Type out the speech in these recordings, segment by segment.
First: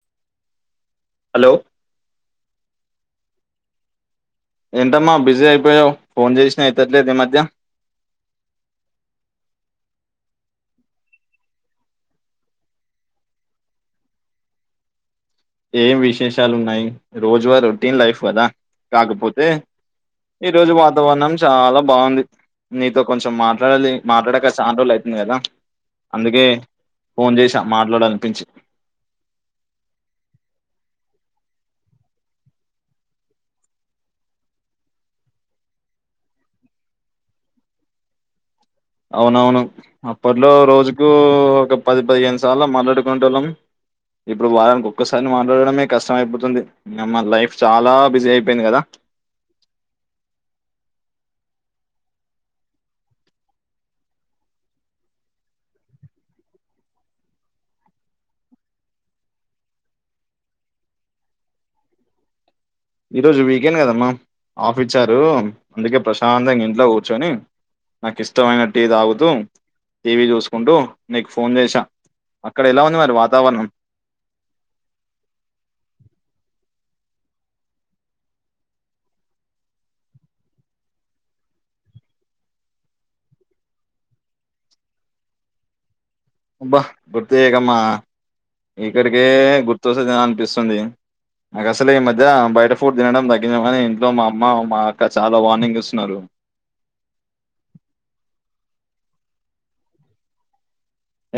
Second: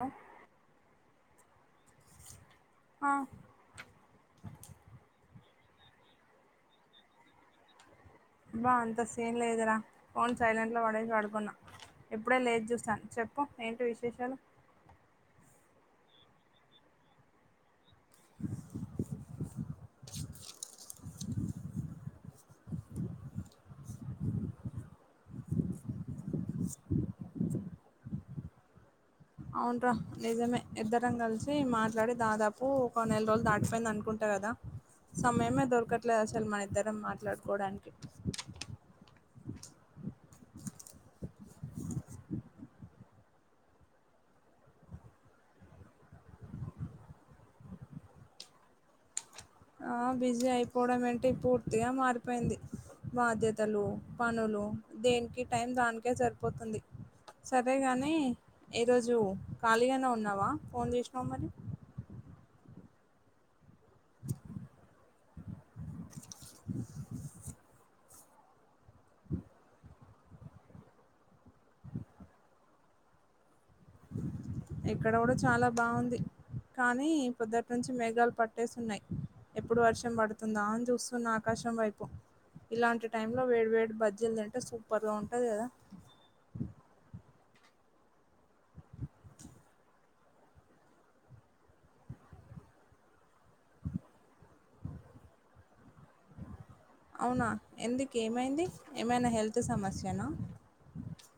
ఆ హలో ఆ ఏంటమ్మా బిజీ అయిపోయావ్ ఫోన్ చేసినా ఎత్తట్లేదు ఈ మధ్య బా అంత సీన్ లేదురా ఫోన్ సైలెంట్ లో పడేసి పడుకున్నా ఇప్పుడే లేచి చూస్నా చెప్పు ఏంటి విశేషాలు ఏం విశేషాలు ఉన్నాయి రోజువ రొటీన్ లైఫ్ కదా కాకపోతే ఈ రోజు వాతావరణం చాలా బాగుంది నీతో కొంచెం మాట్లాడాలి మాట్లాడక చానా రోజులు అయితుంది కదా అందుకే ఫోన్ చేసా మాట్లాడాల అనిపించి అవునురా నిజమే ఇద్దరం కలిసి మాట్లాడి దాదాపు ఒక నెల రోజులు దాటిపోయింది అనుకుంట ట కదా సమయమే దొరకట్లేదు అసలు మన ఇద్దరం మాట్లాడుకోవడానికి అవునవును అప్పట్లో రోజుకు ఒక పది పదిహేను సార్లు మట్లాడుకునేటోళ్ళం ఇప్పుడు వారానికి ఒక్కసారి మాట్లాడడమే కష్టం అయిపోతుంది ఇక మన లైఫ్ చాలా బిజీ అయిపోయింది కదా ఆ బిజీ అయిపోవడం ఏంటి పూర్తిగా మారిపోయింది బాధ్యతలు పనులు దేనికి టైం దానికే సరిపోతుంది సరే కానీ ఈరోజు ఖాళీగానే ఉన్నావా ఫోన్ చేసినావు మరి ఈ రోజు వీకెండ్ కదమ్మా ఆఫ్ ఇచ్చారు అందుకే ప్రశాంతంగా ఇంట్లో కూర్చొని నాకు ఇష్టమైన టీ తాగుతూ టీవీ చూసుకుంటూ నీకు ఫోన్ చేసా అక్కడ ఎలా ఉంది మరి వాతావరణం ఇక్కడ కూడ చాలా బావుంది కానీ పొద్దటి నుంచి మేఘాలు పట్టేసి ఉన్నాయి ఎప్పుడు వర్షం పడుతుందా అని చూస్తున్న ఆకాశం వైపు ఇలాంటి టైమ్ లో వేడి వేడి బజ్జీలు తింటే సూపర్ గా ఉంటది కదా అబ్బా గుర్తుచెయకమ్మా ఇక్కడికే గుర్తొస్తే తినాలి అనిపిస్తుంది నాకు అసలే ఈ మధ్య బయట ఫుడ్ తినడం తగ్గియమని ఇంట్లో మా అమ్మ మా అక్క చాలా వార్నింగ్ ఇస్తున్నారు అవునా ఎందుకు ఏమైంది ఏమైనా హెల్త్ సమస్యనా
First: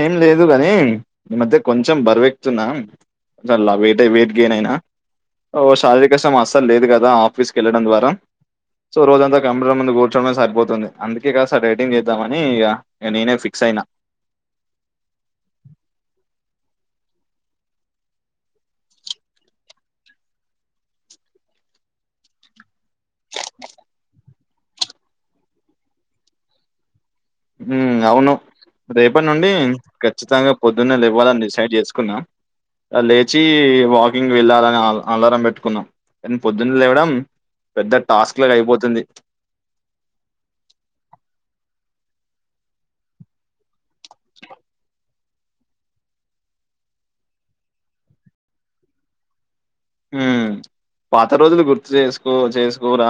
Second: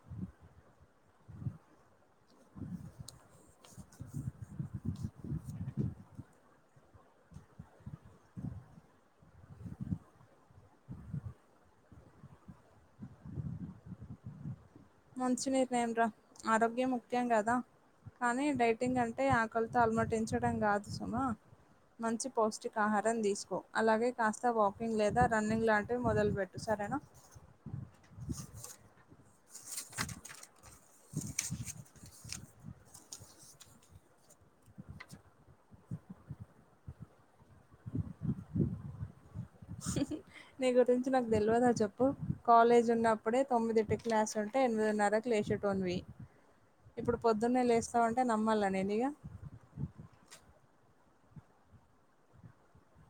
ఏం లేదు గాని ఈ మధ్య కొంచెం బరువెక్తున్నా చాల వెయిటై వెయిట్ గెయిన్ అయినా ఓ శారీరక శ్రమ అస్సలు లేదు కదా ఆఫీస్ కి వెళ్ళడం ద్వారా సో రోజంతా కంప్యూటర్ ముందు కూర్చోవడమె సరిపోతుంది అందుకే కాస్త డైటింగ్ చేద్దామని ఇగ ఇగ నేనే ఫిక్స్ అయిన మంచి నిర్ణయం రా ఆరోగ్యం ముఖ్యం కదా కానీ డైటింగ్ అంటే ఆకలితో అల్మటించడం కాదు సుమా మంచి పౌష్టిక ఆహారం తీసుకో అలాగే కాస్త వాక్ వాకింగ్ లేదా రన్నింగ్ లాంటివి మొదలు పెట్టు సరేనా ఉం అవును రేపటి నుండి ఖచ్చితంగా పొద్దున్నే లెవ్వాలని డిసైడ్ చేసుకున్న అ లేచి వాకింగ్ వెళ్ళాలని ఆ అలారం పెట్టుకున్న కానీ పొద్దున్న లేవడం పెద్ద టాస్క్ లాగా అయిపోతుంది హ హ నీ గురించి నాకు తెలువదా చెప్పు కాలేజ్ ఉన్నప్పుడే తొమ్మిదింటికి లెసడు అంటే ఎనిమిదిన్నరకు లేచేటోనివి ఇప్పుడు పొద్దున్నే లేస్తావు అంటే నమ్మాల నేనిగా ఉం పాత రోజులు గుర్తు చేసుకో చేసుకోరా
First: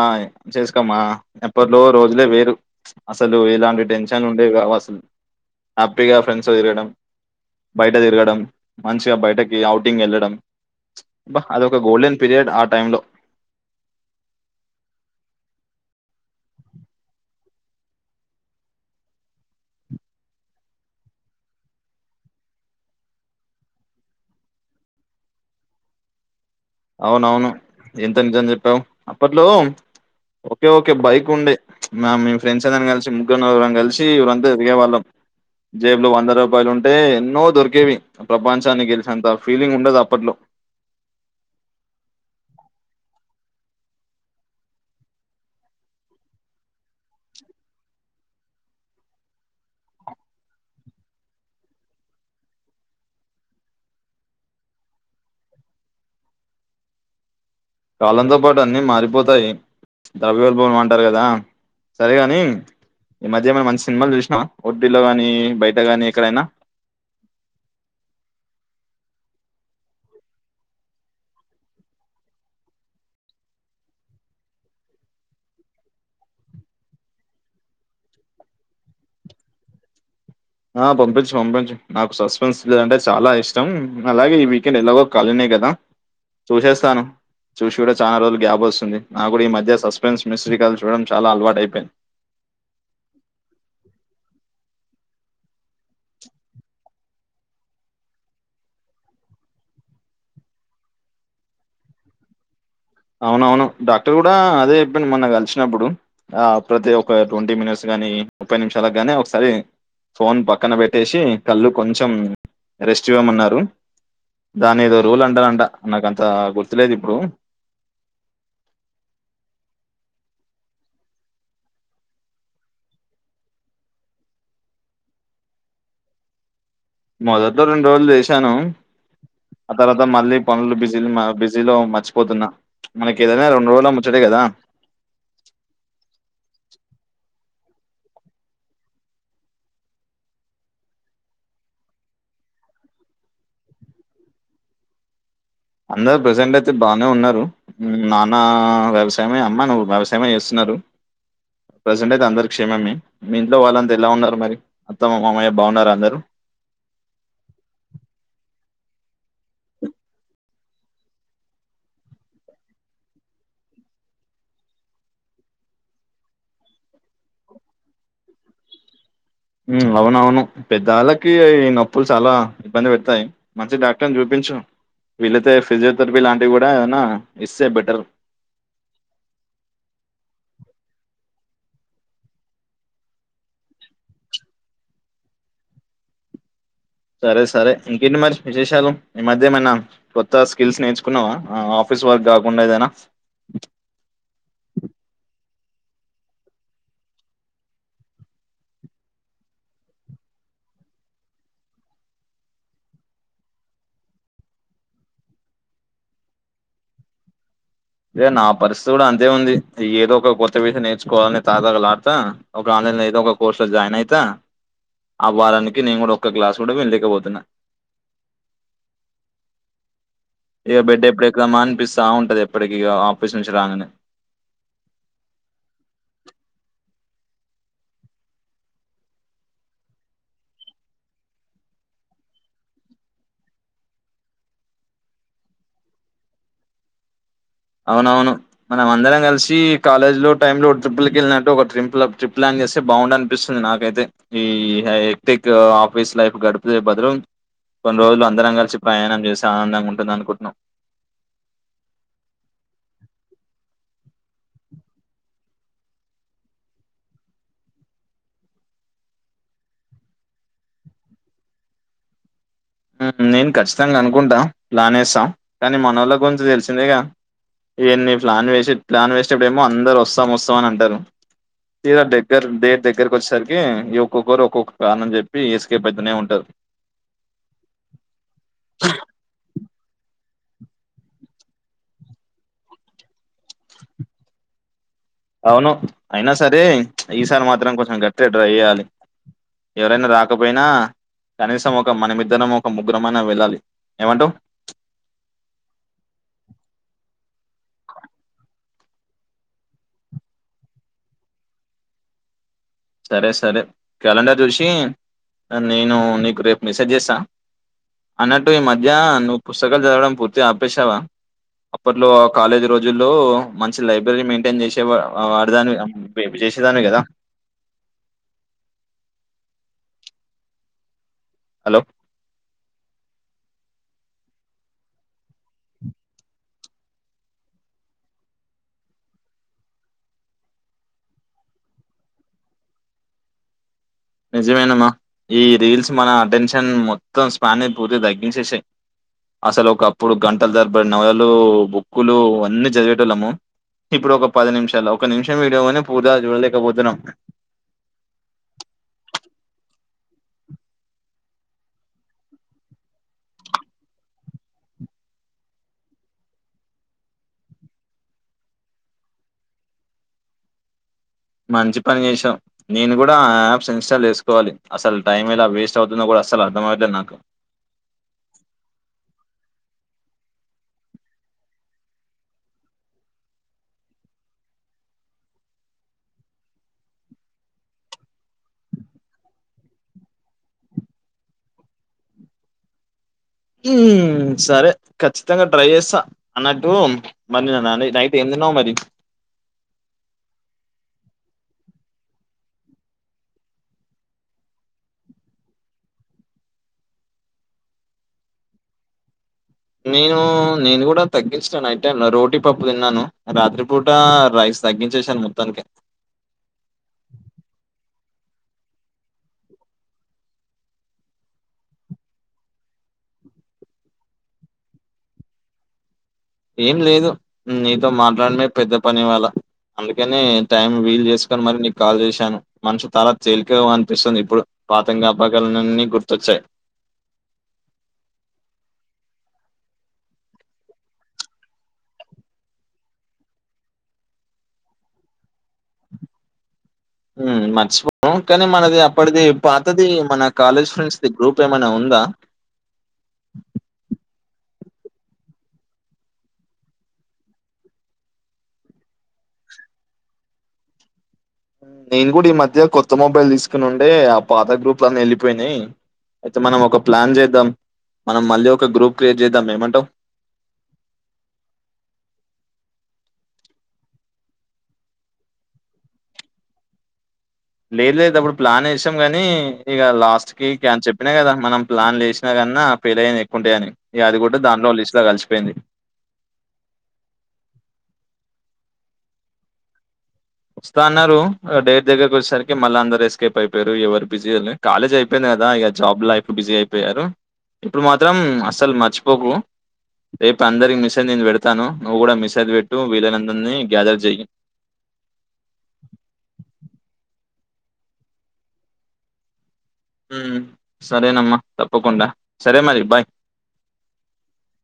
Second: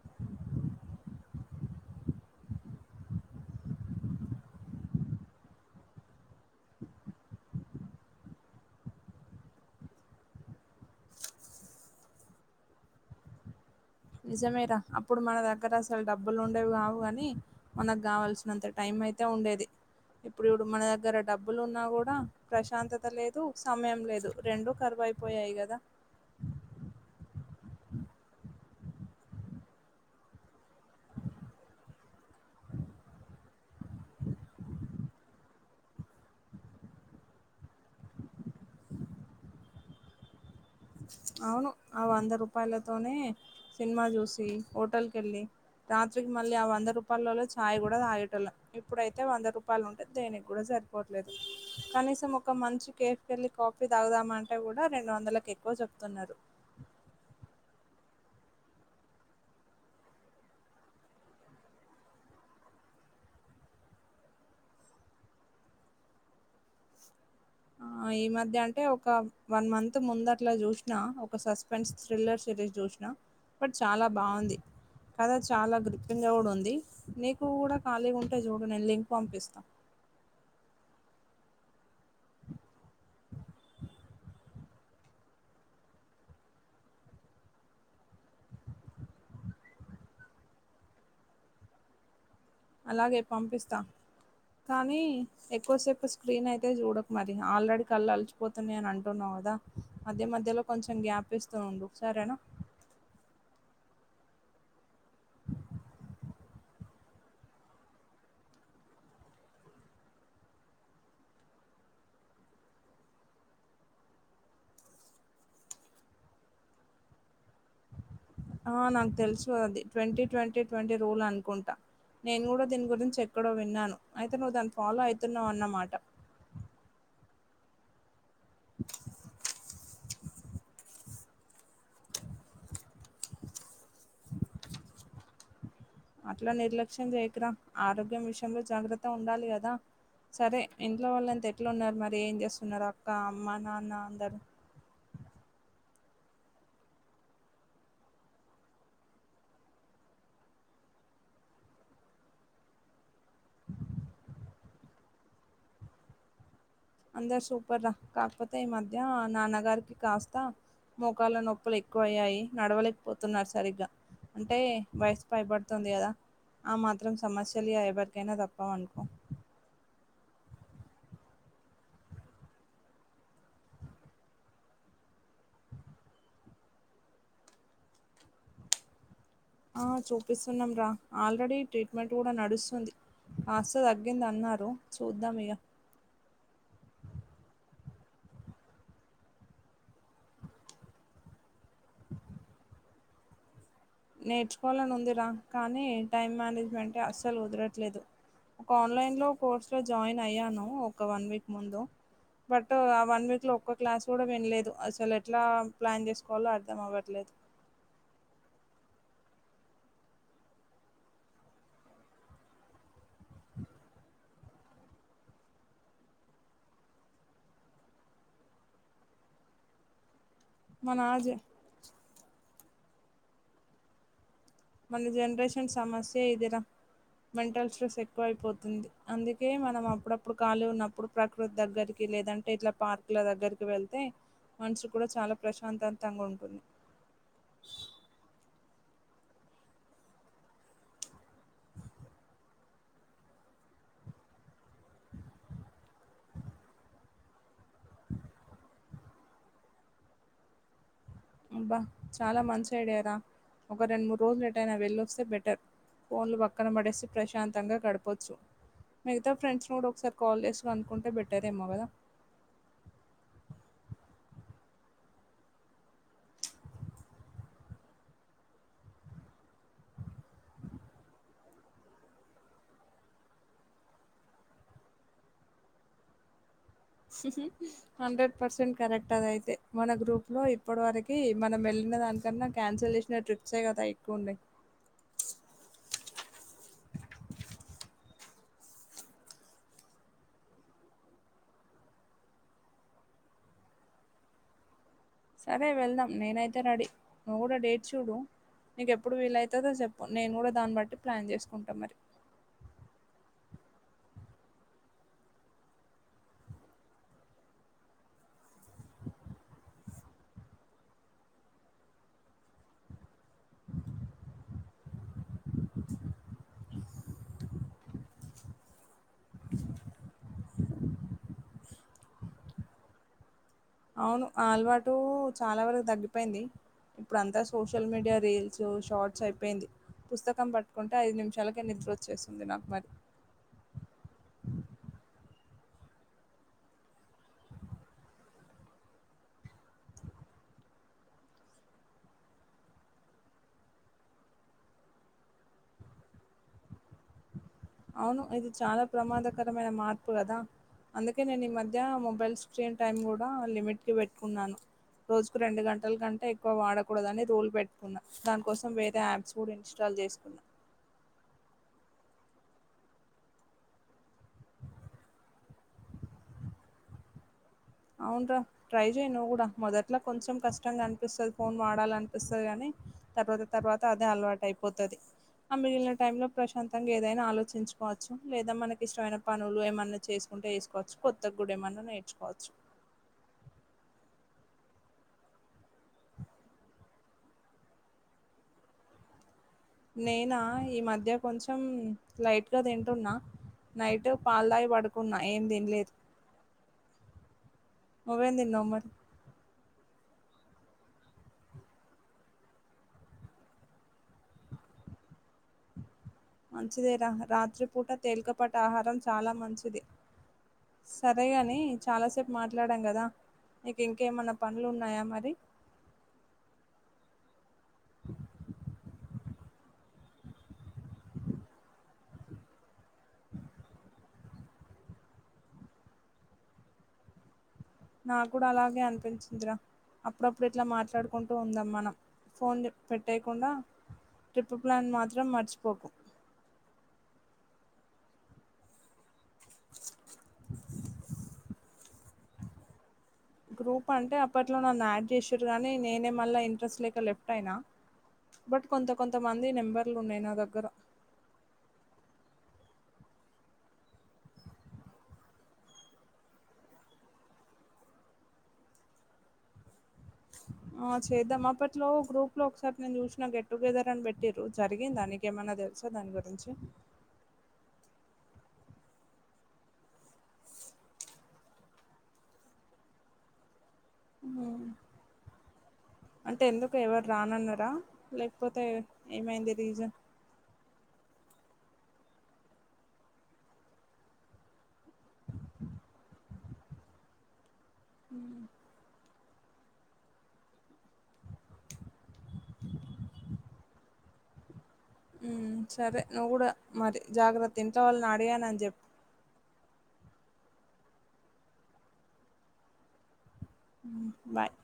చేసుకోమా ఎప్పట్లో రోజులే వేరు అసలు ఇలాంటి టెన్షన్లు ఉండేవి కావు అసలు హ్యాపీగా ఫ్రెండ్స్ తో తిరగడం బయట తిరగడం మంచిగా బయటకి ఔటింగ్ వెళ్ళడం అది ఒక గోల్డెన్ పీరియడ్ ఆ టైమ్ లో నిజమే రా అప్పుడు మన దగ్గర అసలు డబ్బులు ఉండేవి కావు కాని మనకు కావాల్సినంత టైం అయితే ఉండేది ఇప్పుడు చూడు మన దగ్గర డబ్బులు ఉన్నా కూడా ప్రశాంతత లేదు సమయం లేదు రెండు కరువయిపో పోయాయి కదా అవునవును ఎంత నిజం చెప్పావు అప్పట్లో ఓకే ఓక బైక్ ఉండే మా మీ ఫ్రెండ్స్ అందరినీ కలిసి ముగ్గురు నలగరం కలిసి ఊరంతా తిరిగేవాళ్లం జేబులో వంద రూపాయలు ఉంటే ఎన్నో దొరికేవి ప్రపంచాని గేలిసినంత ఫీలింగ్ ఉండే ది అప్పట్లో అవును ఆ వంద రూపాయలతోనే సినిమా చూసి హోటల్కి వెళ్ళి రాత్రికి మళ్ళీ ఆ వంద రూపాయలలో చాయ్ కూడా తాగేటళం ఇప్పుడైతే వంద రూపాయలు ఉంటేంది దేనికి కూడా సరి పోట్లేదు కనీసం ఒక మంచి కేఫ్ కెళ్లి కాఫీ తాగుదాం అంటే కూడా రెండు వందల కేక్ ఎక్కువ చెప్తున్నారు కాలంతో పాటు అన్ని మారిపోతాయి ద్రవ్యోల్బణం అంటారు కదా సరేగాని ఈ మధ్య మేము మంచి సినిమాలు చూసినా ఓటిటీ లో గానీ బయటగానీ ఎక్కడైనా ఆ ఈ మధ్య అంటే ఒక వన్ మంత్ ముంద అట్లా చూసినా ఒక సస్పె సస్పెన్స్ థ్రిల్లర్ సిరీస్ చూసినా బట్ చాలా బాగుంది కద చాలా గృత్యంగా కూడా ఉంది నీకు కూడా ఖాళీగా ఉంటే చూడు నేను లింక్ పంపిస్తా ఆ పంపించు పంపించు నాకు సస్పెన్స్ థ్రిల్లర్ అంటే చాలా ఇష్టం అలాగే ఈ వీకెండ్ ఎలాగో ఖాళీనే కదా చూసేస్తాను చూసి కూడా చాలా రోజులు గ్యాప్ వస్తుంది నాకు కూడా ఈ మధ్య సస్పెన్స్ మిసకాలు [unintelligible] చూడడం చాలా అలవాటు అయిపోయింది అలాగే పంపిస్తా కానీ ఎక్కువసేపు స్క్రీన్ అయితే చూడకు మరి ఆల్రెడీ కళ్ళు అలచిపోతున్నాయి అని అంటున్నావు కదా మధ్య మధ్యలో కొంచెం గ్యాప్ ఇస్తూ ఉండు సరేనా అవునవును డాక్టర్ కూడా అదే చెప్పిండు మొన్న కలిసినప్పుడు ఆ ప్రతి ఒక ట్వంటీ మినిట్స్ గాని ముప్పై నిమిషాలకు గాని ఒకసారి ఫోన్ పక్కన పెట్టేసి కళ్ళు కొంచెం రెస్ట్ ఇయ్వమన్నారు దాన్నేదో రూల్ అంటారంట నాకంత గుర్తులేదు ఇప్పుడు ఆ నాకు తెలుసు అది ట్వంటీ ట్వంటీ ట్వంటీ రూల్ అనుకుంటా నేను కూడా దీని గురించి ఎక్కడో విన్నాను అయితే నువ్వు దాని ఫాలో అయితున్నావు అన్నమాట మొదట్లో రెండు రోజులు చేసాను ఆ తర్వాత మళ్ళీ పనులు బిజీలు మల్ల బి జీలో మర్చిపోతున్నా మనకి ఏదైనా రెండు రోజుల ముచ్చటే కదా అట్లా నిర్లక్ష్యం చెయ్యకురా ఆరోగ్యం విషయంలో జాగ్రత్త ఉండాలి కదా సరే ఇంట్లో వాళ్లంతా ఎట్లున్నారు మరి ఏం చేస్తున్నారు అక్క అమ్మ నాన్న అందరు అందరు ప్రజెంట్ అయితే బానే ఉన్నారు ఉమ్మ్ నాన్న వ్యవసాయమే అమ్మాను వ్యవసాయమే చేస్తున్నారు ప్రజెంట్ అయితే అందరూ క్షేమమే మీ ఇంట్లో వాళ్ళంతా ఎలా ఉన్నారు మరి అత్తమ్మ మామయ్య బాగున్నారా అందరూ అందరు సూపర్ రా కాకపోతే ఈ మధ్య నాన్నగారికి కాస్తా మోకాల్లనొప్పులు ఎక్కువ అయ్యాయి నడవలేకపోతున్నారు సరిగ్గా అంటే వయసు పై పడుతుంది కదా ఆ మాత్రం సమస్యలు య ఎవరికైనా తప్పవనుకో ఉమ్మ్ అవునవును పెద్దవాళ్ళకి ఈ నొప్పులు చాలా ఇబ్బంది పెడతాయి మంచి డాక్టర్ని చూపించు వీళ్లైతే ఫిజియోథెరపీ లాంటివి కూడా ఏదన్న ఇస్తే బెటర్ ఆ చూపిస్తున్నాం రా ఆల్రెడీ ట్రీట్మెంట్ కూడా నడుస్తుంది కాస్త తగ్గింది అన్నారు చూద్దాం ఇగ సరే సరే ఇంకేంటి మరి విశేషాలు ఈ మధ్య ఏమైనా కొత్త స్కిల్స్ నేర్చుకున్నావా ఆ ఆఫీస్ వర్క్ కాకుండా ఏదైనా నేర్చుకోవాలని ఉందిరా కానీ టైం మేనేజ్మెంటే అస్సలు కుదరట్లేదు ఒక ఆన్లైన్లో కోర్సు‌లో జాయిన్ అయ్యాను ఒక వన్ వీక్ ముందు బట్ ఆ వన్ వీక్‌లో ఒక్క క్లాస్ కూడా విన్లేదు అసలు ఎట్లా ప్లాన్ చేసుకోవాలో అర్థం అవ్వట్లేదు ఇగ నా పరిస్థితి కూడా అంతే ఉంది ఏదో ఒక కొత్త విష నేర్చుకోవాలని తగతగాలాడుతా ఒక ఆన్లైన్లో ఏదో ఒక కోర్స్‌లో జాయిన్ అయితా ఆ వారానికి నేను కూడా ఒక్క క్లాస్ కూడా విన్లేకపోతున్న ఇగ మన బెడ్ ఎప్పుడు జ- ఎక్కుదామా అనిపిస్తా ఉంటది ఎప్పటికిీ ఇగ ఆఫీస్ నుంచి రాంగానే మన జనరేషన్ సమస్యే ఇది రా మెంటల్ స్ట్రెస్ ఎక్కువైపోతుంది అందుకే మనం అప్పుడప్పుడు ఖాళీ ఉన్నప్పుడు ప్రకృతి దగ్గరికి లేదంటే ఇట్లా పార్క్‌లా దగ్గరికి వెళ్తే మనసు కూడా చాలా ప్రశాంతతాంగా ఉంటుంది అవునవును మనం అందరం కలిసి కాలేజ్‌‌లో టైంలో ట్రిప్పులకి ఎళ్లిన టు ఒక ట్రింప్ల ట్రిప్ ప్లాన్ చేస్తే బాగుండు అనిపిస్తుంది నాకైతే ఈ హైటెక్ ఆఫీసు లైఫ్ గడిపే బదులు కొన్ని రోజులు అందరం కలిసి ప్రయాణం చేస్తే ఆనందంగా ఉంటుంది అనుకుంటున్న అబ్బా చాలా మంచి ఐడియారా ఒక రెండు మూడు రోజులు ఎటైనా వెళ్ళొస్తే బెటర్ ఫోన్లు పక్కన పడేసి ప్రశాంతంగా గడపొచ్చు మిగతా ఫ్రెండ్స్‌ని కూడా ఒకసారి కాల్ చేసి కనుక్కుంటే బెటరేమో కదా ఉమ్మ్ నేను ఖచ్చితంగా అనుకుంటా ప్లాన్ ఎస్తా కానీ మనోళ్ళ గురించి తెలిసిందేగా ఇయన్నీ ప్లాన్ వేసి ప్లాన్ వేసేటప్పుడేమో అందరు వస్తాం వస్తామని అంటారు తీరా దగ్గర డేట్ దగ్గరకి వచ్చేరికి ఈ ఒక్కొక్కరు ఒక్కొక్కరు కారణం చెప్పి ఎస్కేప్ అయితనే ఉంటారు హండ్రెడ్ పర్సెంట్ కరెక్ట్ అదయితే మన గ్రూప్లో ఇప్పటి వరకి మనం వెళ్ళిన దాని కన్నా క్యాన్సల్ చేసిన ట్రిప్సే కదా ఎక్కువ ఉన్నాయి అవును అయినా సరే ఈసారి మాత్రం కొంచెం గట్టిగా ట్రై చేయ్యాలి ఎవరైనా రాకపోయినా కనీసం ఒక మనమిద్దరం ఒక ముగ్గురమైన వెళ్ళాలి ఏమంటవ్ సరే వెళ్దాం నేనైతే రడీ నువ్వు కూడా డేట్ చూడు నీకెప్పుడు వీలయితదో చెప్పు నేను కూడా దాన్ని బట్టి ప్లాన్ చేసుకుంటా మరి సరే సరే క్యాలెండర్ చూసి నేను నీకు రేపు మెసేజ్ చేస్తా అన్నట్టు ఈ మధ్య నువ్వు పుస్తకాలు చదవడం పూర్తిగ ఆపేసావా అప్పట్లో కాలేజీ రోజుల్లో మంచి లైబ్రరీ మెయింటైన్ చేసే వాడదానివి అ వేపు చేసేదానివి కదా హలో అవును ఆ అలవాటు చాలా వరకు తగ్గిపోయింది ఇప్పుడు అంతా సోషల్ మీడియా రీల్స్ షార్ట్స్ అయిపోయింది పుస్తకం పట్టుకుంటే ఐదు నిమిషాలకే నిద్ర వచ్చేస్తుంది నాకు మరి నిజమేనమ్మా ఈ రీల్స్ మన టెన్షన్ మొత్తం స్పానే పూర్తిగ తగ్గించేసాయ్ అసలు ఒక అప్పుడు గంటలు తరబడి నవలలు బుక్కులు అన్నీ చదివేటోళ్ళము ఇప్పుడు ఒక పది నిమిషాల్లో ఒక నిమిషం వీడియో గాని పూర్తిగా చూడలేకపోతున్నాం అవును ఇది చాలా ప్రమాదకరమైన మార్పు కదా అందుకే నేను ఈ మధ్య మొబైల్ స్క్రీన్ టైమ్ కూడా లిమిట్కి పెట్టుకున్నాను రోజుకు రెండు గంటల కంటే ఎక్కువ వాడకూడదని రూల్ పెట్టుకున్నా దాని కోసం వేరే యాప్స్ ఇన్స్టాల్ చేసుకున్నా మంచి పని చేసావ్ నేను కూడా ఆ యాప్స్ ఇన్స్టాల్ చేసుకోవాలి అసలు టైం ఎలా వేస్ట్ అవుతుందో కూడా అసలు అర్థమవుతది నాక్ అవున్రా ట్రై చేయ్ నువ్వు కూడా మొదట్లో కొంచెం కష్టంగా అనిపిస్తది ఫోన్ వాడాలనిపిస్తది కానీ తర్వాత తర్వాత అదే అలవాటయిపోతది ఆ మిగిలిన టైం లో ప్రశాంతంగా ఏదైనా ఆలోచించుకోవచ్చు లేదా మనకి ఇష్టమైన పనులు ఏమన్నా చేసు ఉంటే ఎసుకోవచ్చు కొత్తగుడేమనున్నా నేర్చుకోవచ్చు ఉమ్ సరే ఖచ్చితంగా ట్రై చేస్తా అన్నట్టు మరి నిన్న నాని నైట్ ఏం తిన్నావ్ మరి నేనా ఈ మధ్య కొంచెం లైట్గా తింటున్నా. నైటు పాల్తాగి పడుకున్నా ఏం తినలేదు. నువ్వేం తిన్నావ్ మరి నేను నేను కూడా తగ్గించిన నైట్ టైంలా రోటీ పప్పు తిన్నాను రాత్రిపూట రైస్ తగ్గించేశాను మొత్తానికే మంచిదేగ రాత్రిపూట తేలికపాటి ఆహారం చాలా మంచిది సరేగాని చాలాసేపు మాట్లాడాం గదా నీకు ఇంకేమన్నా పనులున్నాయా మరి ఏం లేదు నీతో మాట్లాడమే పెద్ద పని ఇవాళ అందుకనే టైం వీలు చేసుకుని మరి నీకు కాల్ చేసాను మన్సు తాలా తేలికగా అనిపిస్తుంది ఇప్పుడు. పాత జ్ఞాపకాలన్నీ గుర్తొచ్చాయి. నా కూడా అలాగే అనిపించిందిరా అప్పుడప్పుడు ఇట్లా మాట్లాడుకుంటూ ఉందం మనం ఫోన్ జే పెట్టేయకుండా ట్రిప్పు ప్లాన్ మాత్రం మర్చిపోకు ఉమ్ మర్చిపోను కానీ మనది అప్పటిది పాతది మన కాలేజ్ ఫ్రెండ్స్ది గ్రూప్ ఏమైనా ఉందా గ్రూప్ అంటే అప్పట్లో నన్ను యాడ్ చేసిర్రు గానీ నేనే మళ్ళ ఇంట్రెస్ట్ లేక లెఫ్ట్ అయినా బట్ కొంత కొంత మంది నెంబర్లు ఉన్నయి నా దగ్గర నేను కూడ ఈ మధ్య కొత్త మొబైల్ తీస్కునుండే ఆ పాత గ్రూప్లన్నీ ఎళ్ళిపోయినయి అయితే మనం ఒక ప్లాన్ చేద్దాం మనం మళ్ళీ ఒక గ్రూప్ క్రియేట్ చేద్దాం ఏమంటవ్ ఆ చేద్దాం అప్పట్లో గ్రూప్లో ఒకసారి నేను చూసినా గెట్ టుగెదర్ అని పెట్టిర్రు జరిగిందా నీ కేమన్న తెలుసా దాని గురించి లేదు లేదు అప్పుడు ప్లాన్ ఏసాం గానీ ఇగ లాస్ట్కి క్యాన్ చెప్పిన కదా మనం ప్లాన్ లేశినా గన్నా ఫెయిల్ అయినయి ఎక్కువుంటయని ఇగ అది కూడ ఉమ్. దాంట్లో లిస్ట్లో కలిశిపోయింది అంటే ఎందుకు ఎవరు రానన్నరా లేకపోతే ఏమైంది రీజన్ వస్తా అన్నరు డేట్ దగ్గరకి ఒచ్చేసరికి మల్ల అందరు ఎస్కేప్ అయిపోయిర్రు ఎవరు బిజీ అల్లే కాలేజ్ అయిపోయింది కదా ఇగ జాబ్ లైఫ్ బిజీ అయిపోయారు ఇప్పుడు మాత్రం ఉ అసలు మర్చి పోకు రేపు అందరి మె సేజ్ నేను పెడతాను నువ్వు కూడ మెసేజ్ పెట్టు వీలైనందరిని గ్యాదర్ చెయ్ ఉమ్ సరే నువ్వు కూడ మరి జాగ్రత్త ఇంట్లో వాళ్ళని అడిగానని చెప్ ఉమ్ సరేనమ్మ తప్పకుండ సరే మరి బాయ్ ఉమ్ బాయ్